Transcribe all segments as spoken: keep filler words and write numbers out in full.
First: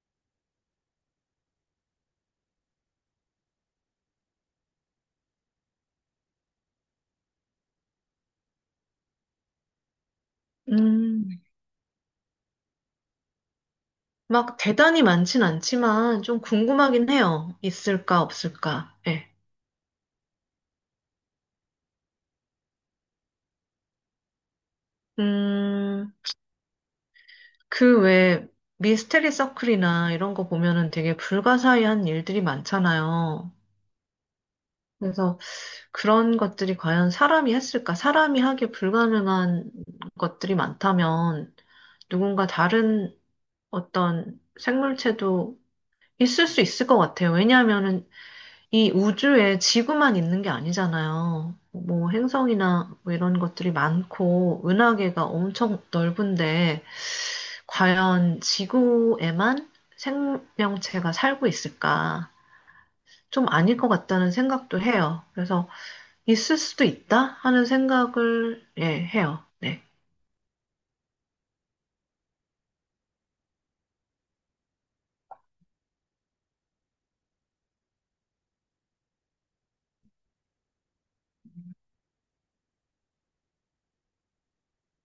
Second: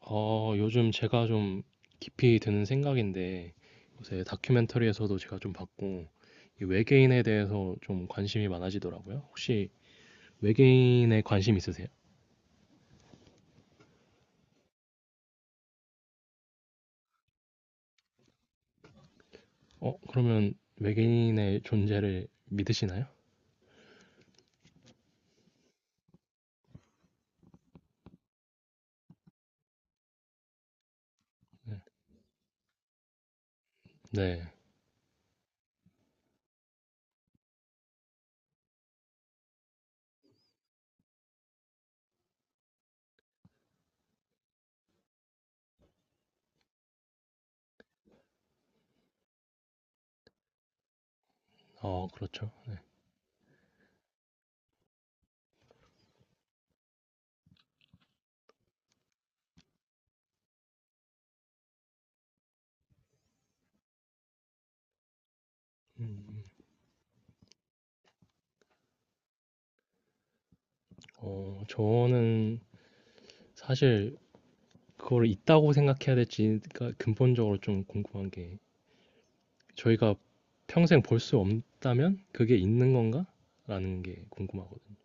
어, 요즘 제가 좀 깊이 드는 생각인데, 요새 다큐멘터리에서도 제가 좀 봤고, 이 외계인에 대해서 좀 관심이 많아지더라고요. 혹시 외계인에 음, 관심 있으세요? 막 대단히 많진 않지만 좀 궁금하긴 해요. 있을까, 없을까. 예. 어, 그러면 외계인의 존재를 믿으시나요? 음, 그 외에 미스테리 서클이나 이런 거 보면은 되게 네. 불가사의한 일들이 많잖아요. 네. 그래서 그런 것들이 과연 사람이 했을까? 사람이 하기 불가능한 것들이 많다면 누군가 다른 어떤 생물체도 있을 수 있을 것 같아요. 왜냐하면은 이 우주에 지구만 있는 게 아니잖아요. 어, 뭐 그렇죠. 네. 행성이나 뭐 이런 것들이 많고 은하계가 엄청 넓은데 과연 지구에만 생명체가 살고 있을까? 좀 아닐 것 같다는 생각도 해요. 그래서 있을 수도 있다 하는 생각을 예, 해요. 네. 어, 저는 사실 그걸 있다고 생각해야 될지가 근본적으로 좀 궁금한 게, 저희가 평생 볼 수 없다면 그게 있는 건가? 라는 게 궁금하거든요.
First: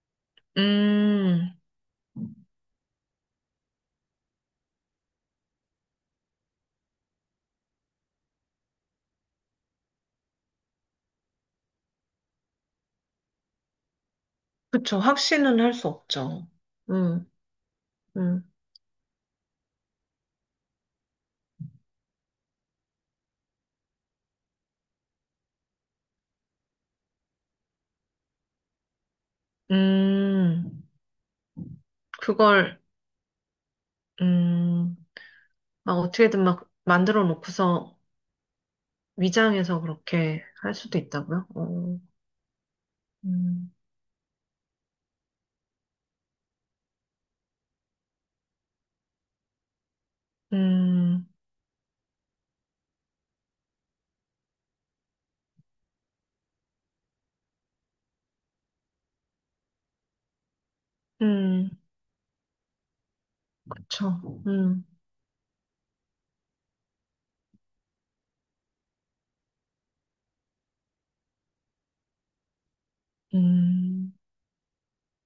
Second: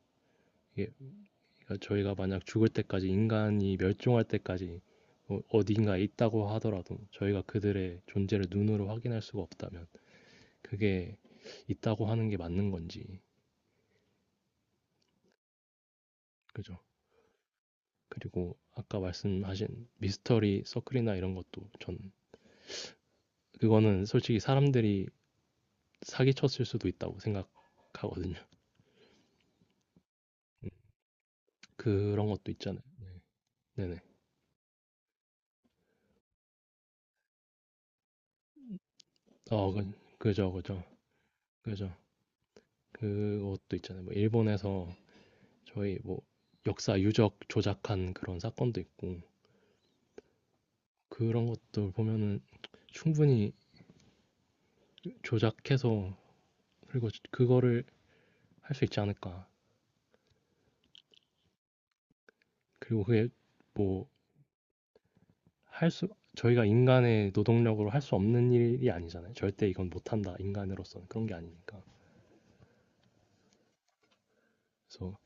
음, 그러니까 저희가 만약 죽을 때까지 인간이 멸종할 때까지 뭐 어딘가에 있다고 하더라도 저희가 그들의 존재를 눈으로 확인할 수가 없다면 그게 있다고 하는 게 맞는 건지. 그쵸. 확신은 할 수 없죠. 그죠? 음, 음, 그리고 아까 말씀하신 미스터리 서클이나 이런 것도 전 그거는 솔직히 사람들이 사기쳤을 수도 있다고 생각하거든요. 음, 음, 그런 것도 그걸 있잖아요. 네네. 음, 막 어떻게든 막 만들어 놓고서 어, 위장해서 그, 그렇게 그죠, 할 그죠, 수도 있다고요? 그죠. 어, 음, 그것도 있잖아요. 뭐 일본에서 저희 뭐 역사 유적 조작한 그런 사건도 있고 음, 그런 것도 보면은 충분히 조작해서 그리고 그거를 할 수 있지 않을까. 음, 그리고 그게 뭐 그쵸. 음, 할 수 저희가 인간의 노동력으로 할 수 없는 일이 아니잖아요. 절대 이건 못한다. 인간으로서는 그런 게 아니니까. 음. 그래서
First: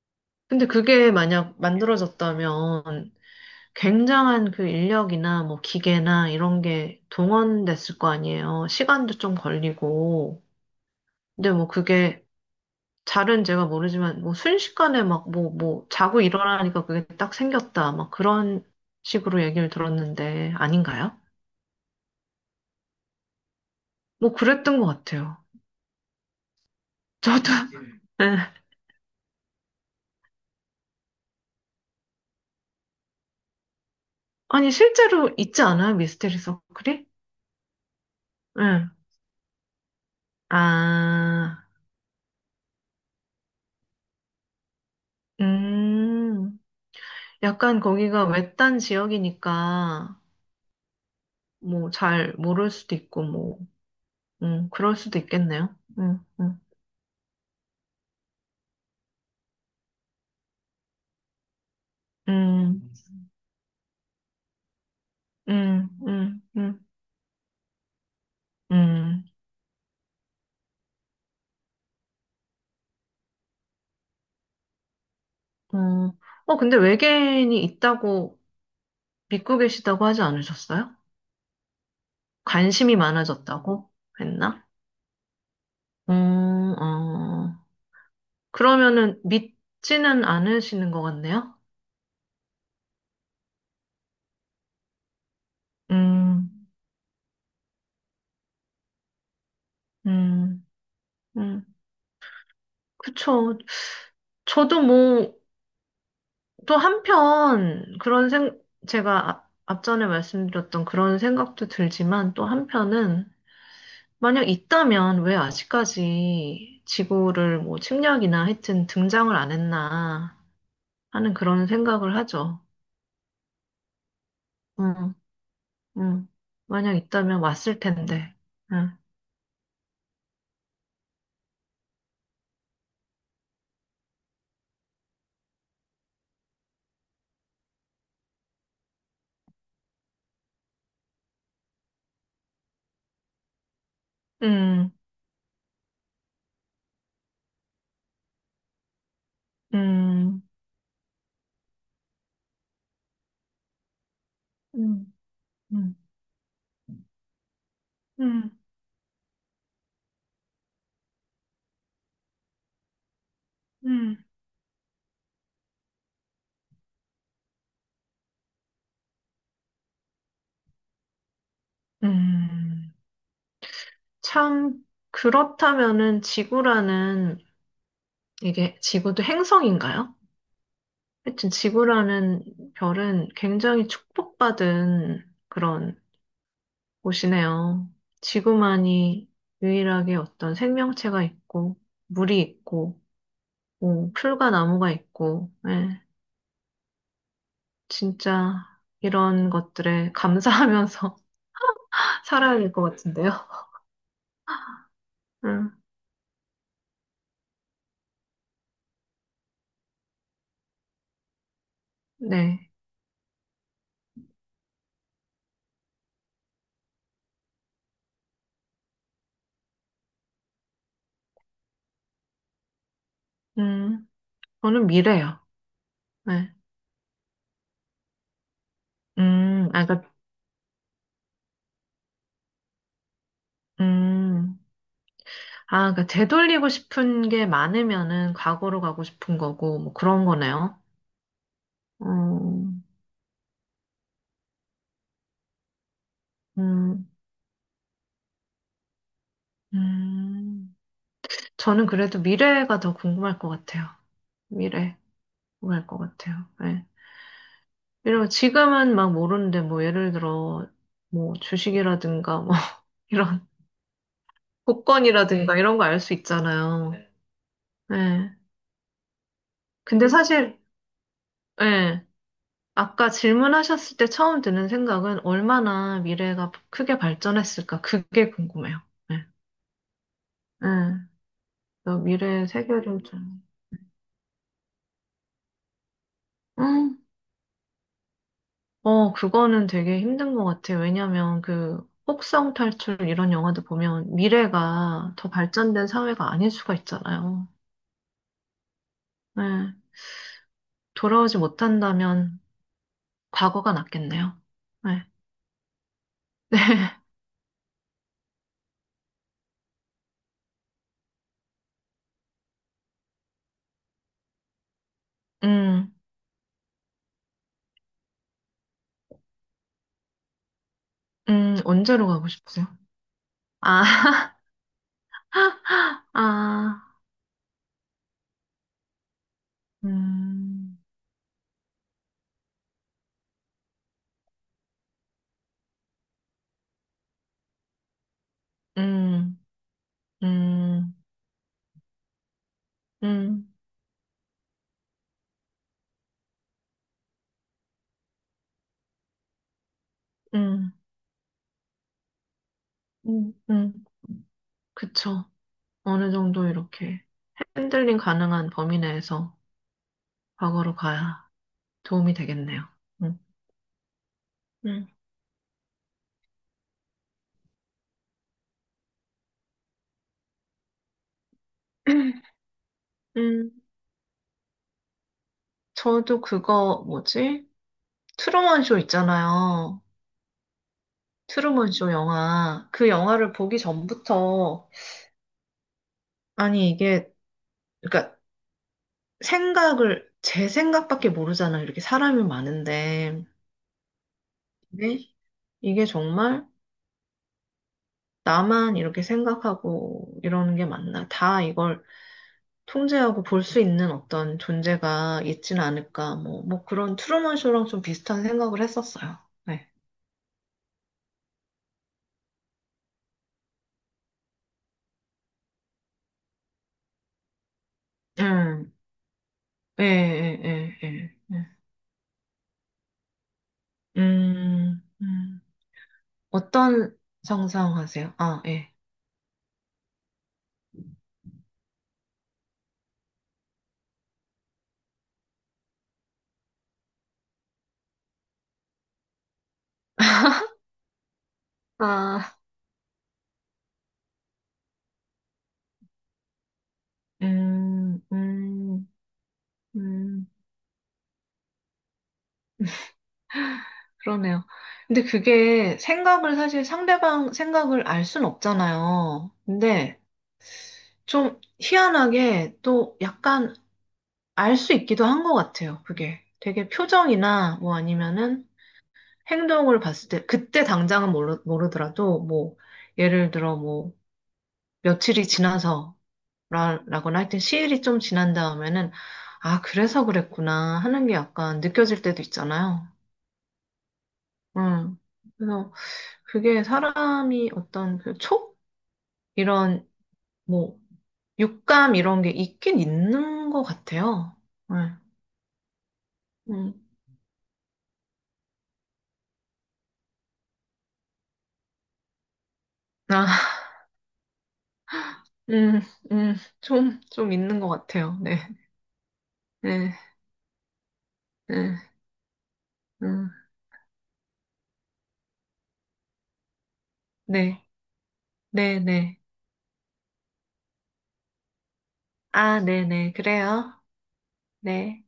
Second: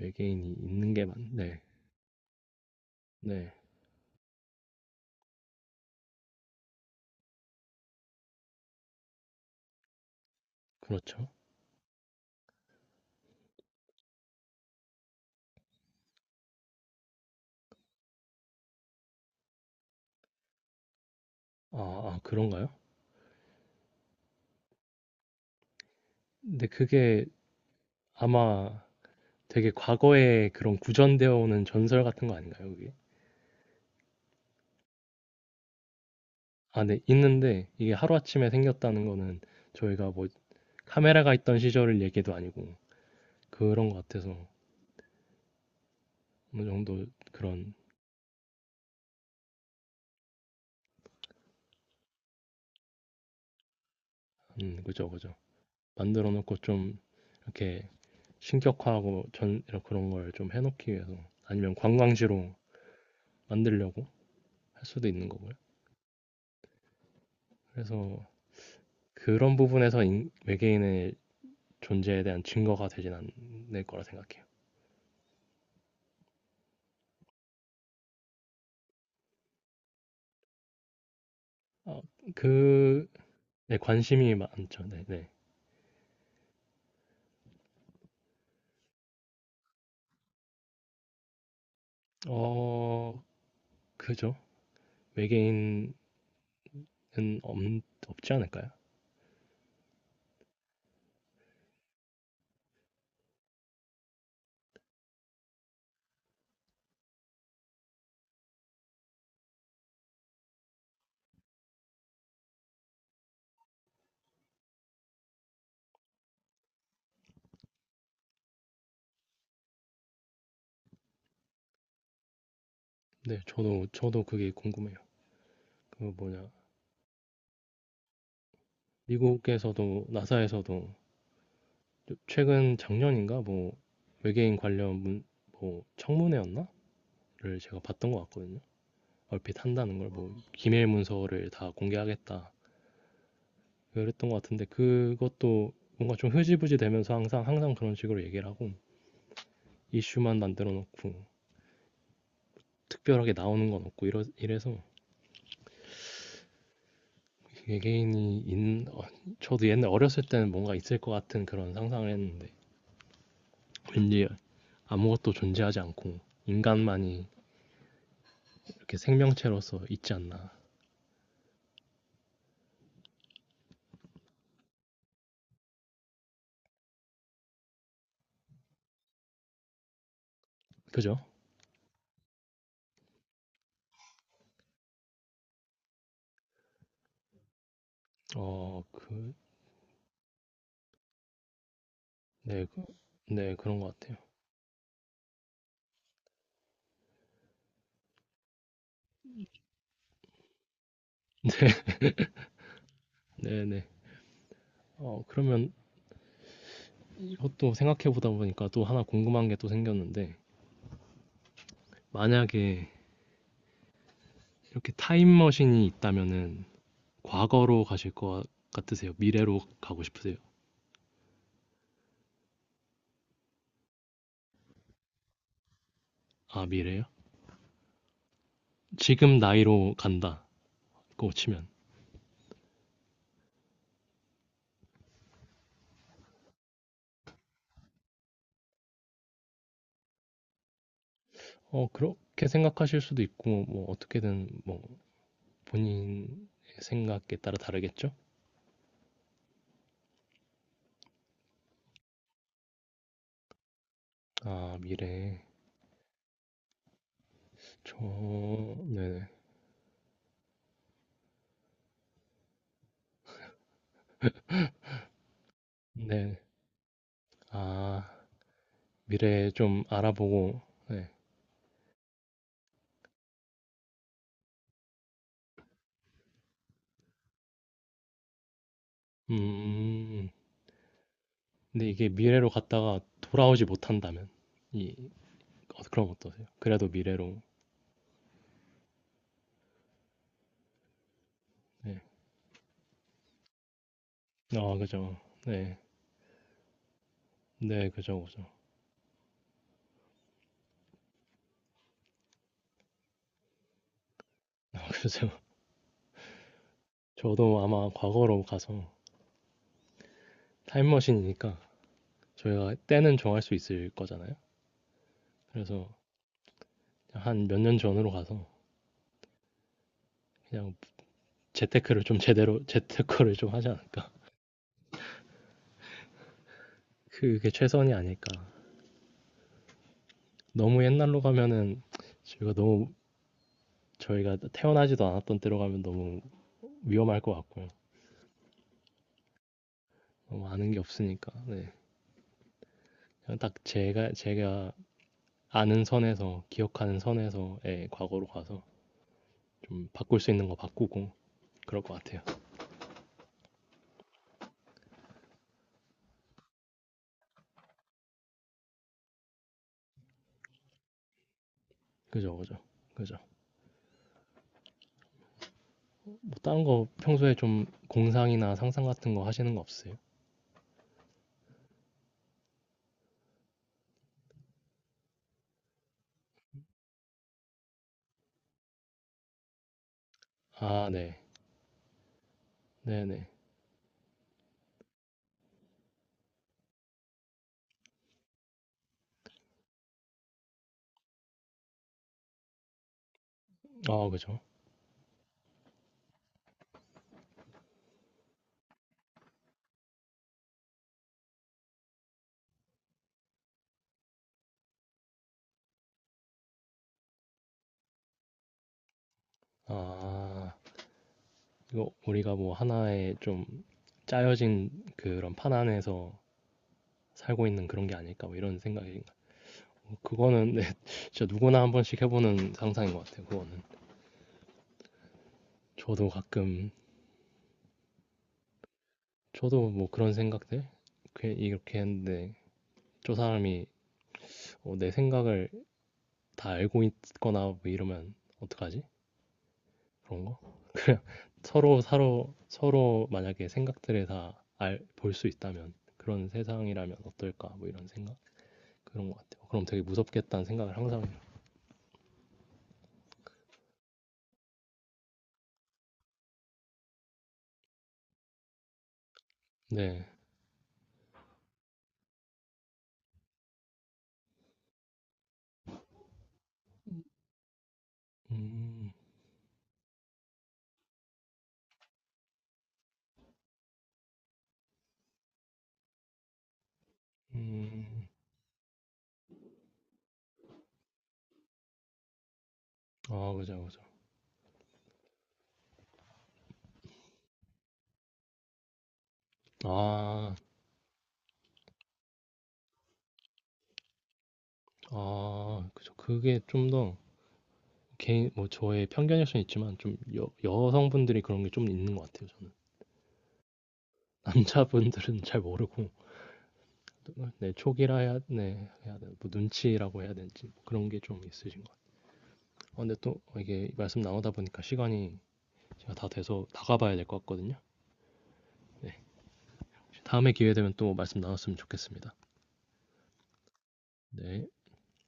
외계인이 근데 있는 게 그게 맞네. 만약 네, 만들어졌다면 네, 굉장한 그 인력이나 뭐 기계나 이런 게 동원됐을 거 아니에요. 시간도 좀 걸리고. 그렇죠. 근데 뭐 그게 잘은 제가 모르지만 뭐 순식간에 막 뭐, 뭐 자고 일어나니까 그게 딱 생겼다. 막 그런 식으로 얘기를 들었는데 아닌가요? 아, 아, 그런가요? 뭐 그랬던 것 같아요. 근데 그게 저도. 아마 되게 과거에 그런 구전되어 오는 전설 같은 거 아닌가요, 그게? 아니, 실제로 있지 않아요? 미스테리 아, 네, 서클이? 있는데 이게 하루아침에 응. 생겼다는 거는 저희가 뭐 카메라가 있던 아, 시절을 얘기도 아니고 그런 것 같아서 음. 어느 정도 그런. 약간 거기가 외딴 지역이니까, 뭐, 잘 모를 수도 있고, 뭐, 음, 음, 그럴 그죠, 수도 그죠. 있겠네요. 음, 만들어 놓고 음, 좀 이렇게 신격화하고 전 이런 그런 걸 좀 해놓기 위해서 아니면 관광지로 음, 만들려고 할 수도 있는 거고요. 음, 음, 음, 그래서 음. 그런 부분에서 인- 외계인의 존재에 대한 증거가 되진 않을 거라 생각해요. 어, 어, 근데 외계인이 있다고 믿고 계시다고 하지 않으셨어요? 어, 관심이 그, 네, 많아졌다고 관심이 했나? 많죠. 네, 네. 음, 어. 그러면은 믿지는 않으시는 것 같네요? 어, 그죠. 외계인은 음, 없, 없지 않을까요? 음, 음, 그쵸. 저도 뭐, 또 한편, 그런 생, 제가 앞, 앞전에 말씀드렸던 그런 생각도 들지만, 또 한편은, 만약 있다면 왜 아직까지 지구를 뭐 침략이나 하여튼 등장을 안 했나 하는 그런 생각을 하죠. 네, 저도, 저도 그게 궁금해요. 음, 그 음. 뭐냐, 만약 있다면 왔을 텐데. 음, 미국에서도, 나사에서도 최근 작년인가 뭐 외계인 관련 문, 뭐 청문회였나?를 제가 봤던 것 같거든요. 얼핏 한다는 걸 뭐 기밀 문서를 다 공개하겠다 그랬던 것 같은데 음, 그것도 뭔가 좀 흐지부지 되면서 항상 항상 그런 식으로 얘기를 하고 이슈만 음, 만들어 놓고 특별하게 나오는 건 없고 이러, 이래서 음, 음, 외계인이 음, 있는, 어, 저도 옛날 어렸을 때는 뭔가 있을 것 같은 그런 상상을 했는데, 음. 왠지 아무것도 존재하지 않고, 인간만이 이렇게 생명체로서 있지 않나. 음. 참, 그렇다면은 지구라는, 이게 지구도 행성인가요? 그죠? 하여튼 지구라는 별은 굉장히 축복받은 그런 곳이네요. 어, 지구만이 그, 유일하게 어떤 생명체가 있고, 물이 네, 그- 있고, 네, 그런 것 뭐, 같아요. 풀과 나무가 있고, 예, 진짜 이런 것들에 감사하면서 살아야 될 것 같은데요. 네네. 어, 그러면 음, 이것도 생각해 보다 보니까 또 하나 궁금한 게 또 생겼는데, 네. 만약에 이렇게 타임머신이 있다면은, 과거로 가실 것 같으세요? 미래로 가고 싶으세요? 음, 저는 미래요. 네. 아, 미래요? 지금 음, 아, 나이로 그, 간다. 그거 치면. 음. 아, 그러니까 되돌리고 싶은 게 많으면은 과거로 가고 싶은 거고, 뭐 그런 거네요. 어, 그렇게 어, 생각하실 수도 있고, 뭐, 어떻게든, 뭐, 본인의 음, 생각에 따라 다르겠죠? 음. 저는 그래도 미래가 더 궁금할 것 같아요. 아, 미래, 미래. 궁금할 것 같아요. 예. 저, 이면 지금은 막 네네. 모르는데, 뭐 예를 들어, 뭐 주식이라든가, 뭐 이런, 복권이라든가 이런 거 알 수 네. 있잖아요. 아, 예. 미래 좀 근데 사실, 알아보고, 네. 예. 아까 질문하셨을 때 처음 드는 생각은 얼마나 미래가 크게 발전했을까? 그게 궁금해요. 네. 음, 음, 음. 네. 근데 그 이게 미래의 미래로 갔다가 세계를 좀. 돌아오지 못한다면, 이, 어, 그럼 어떠세요? 그래도 음, 미래로, 어, 그거는 되게 힘든 것 같아요. 왜냐면 그 네. 혹성 탈출 이런 영화도 보면 아, 미래가 그죠. 더 네. 발전된 사회가 아닐 수가 있잖아요. 네, 그죠, 그죠. 네. 돌아오지 못한다면 과거가 낫겠네요. 아, 네. 네. 그죠. 저도 아마 과거로 가서 타임머신이니까 저희가 때는 정할 수 있을 거잖아요. 그래서 음, 한 몇 년 전으로 가서 그냥 음, 재테크를 언제로 좀 가고 제대로 싶으세요? 재테크를 좀 하지 아, 않을까. 아, 그게 최선이 아닐까. 음, 너무 옛날로 가면은 저희가 너무 저희가 태어나지도 않았던 때로 가면 너무 위험할 것 같고요. 음. 너무 아는 게 음, 없으니까. 네. 그냥 음, 딱 제가 제가 아는 선에서 기억하는 선에서의 과거로 가서 좀 바꿀 수 있는 거 음, 바꾸고 그럴 것 같아요. 음, 음, 그쵸. 어느 정도 이렇게 핸들링 가능한 범위 내에서 과거로 가야 도움이 그죠, 그죠, 되겠네요. 그죠. 음, 음, 뭐 다른 거 평소에 좀 공상이나 상상 같은 거 하시는 거 없으세요? 음. 저도 그거 뭐지? 트루먼 쇼 있잖아요. 아, 네, 트루먼 쇼 영화. 그 네, 네. 영화를 보기 전부터 아니 이게 그러니까 생각을 제 생각밖에 모르잖아요. 이렇게 사람이 많은데. 어, 그죠. 근데 이게 정말 나만 이렇게 생각하고 이러는 게 맞나? 다 이걸 통제하고 볼 수 있는 어떤 존재가 있지는 않을까? 뭐, 뭐 그런 트루먼 쇼랑 좀 비슷한 생각을 했었어요. 네. 아, 이거 우리가 뭐 하나의 좀 짜여진 그런 판 안에서 살고 있는 그런 게 아닐까, 뭐 이런 음, 생각이. 예, 예, 그거는 네, 예, 예. 진짜 예. 누구나 한 번씩 해보는 상상인 것 같아요, 그거는. 음, 음. 저도 가끔, 어떤 상상하세요? 아, 예. 저도 뭐 그런 생각들? 그- 이렇게 했는데, 저 사람이 어, 내 생각을 다 알고 있거나 뭐 이러면 어떡하지? 그런 거? 서로, 서로, 아, 서로 만약에 생각들을 다 알, 볼 수 있다면, 그런 세상이라면 어떨까, 뭐 이런 음, 생각. 음, 그런 것 같아요. 그럼 되게 음, 무섭겠다는 생각을 항상 해요. 그러네요. 근데 그게 생각을 사실 상대방 생각을 알 순 없잖아요. 근데 네. 좀 희한하게 또 약간 알 수 있기도 한 것 같아요, 그게. 되게 표정이나 뭐 아니면은 음, 행동을 봤을 때, 그때 당장은 모르, 모르더라도 뭐, 예를 들어 뭐, 며칠이 지나서 라, 라거나 하여튼 시일이 좀 음. 지난 다음에는, 아, 그래서 그랬구나 하는 게 약간 느껴질 때도 있잖아요. 아, 그죠, 그죠. 음. 그래서 그게 사람이 어떤 그 촉? 이런 아, 뭐, 육감 이런 게 있긴 있는 것 같아요. 네. 아, 그죠. 그게 좀 음. 더 개인, 뭐 저의 편견일 수는 있지만 좀 여, 여성분들이 그런 게 좀 있는 것 같아요, 저는. 아, 남자분들은 잘 음, 모르고, 음, 좀, 좀 네, 있는 것 촉이라 같아요. 해야, 네, 네, 해야 되나, 뭐 네, 눈치라고 해야 되는지 뭐 그런 게 좀 있으신 것 같아요. 네, 어, 근데 또 음, 이게 말씀 나누다 보니까 시간이 제가 다 돼서 나가봐야 될 것 같거든요. 네, 네, 네. 네. 다음에 기회 되면 또 말씀 나눴으면 좋겠습니다. 아, 네, 네, 그래요. 네. 네.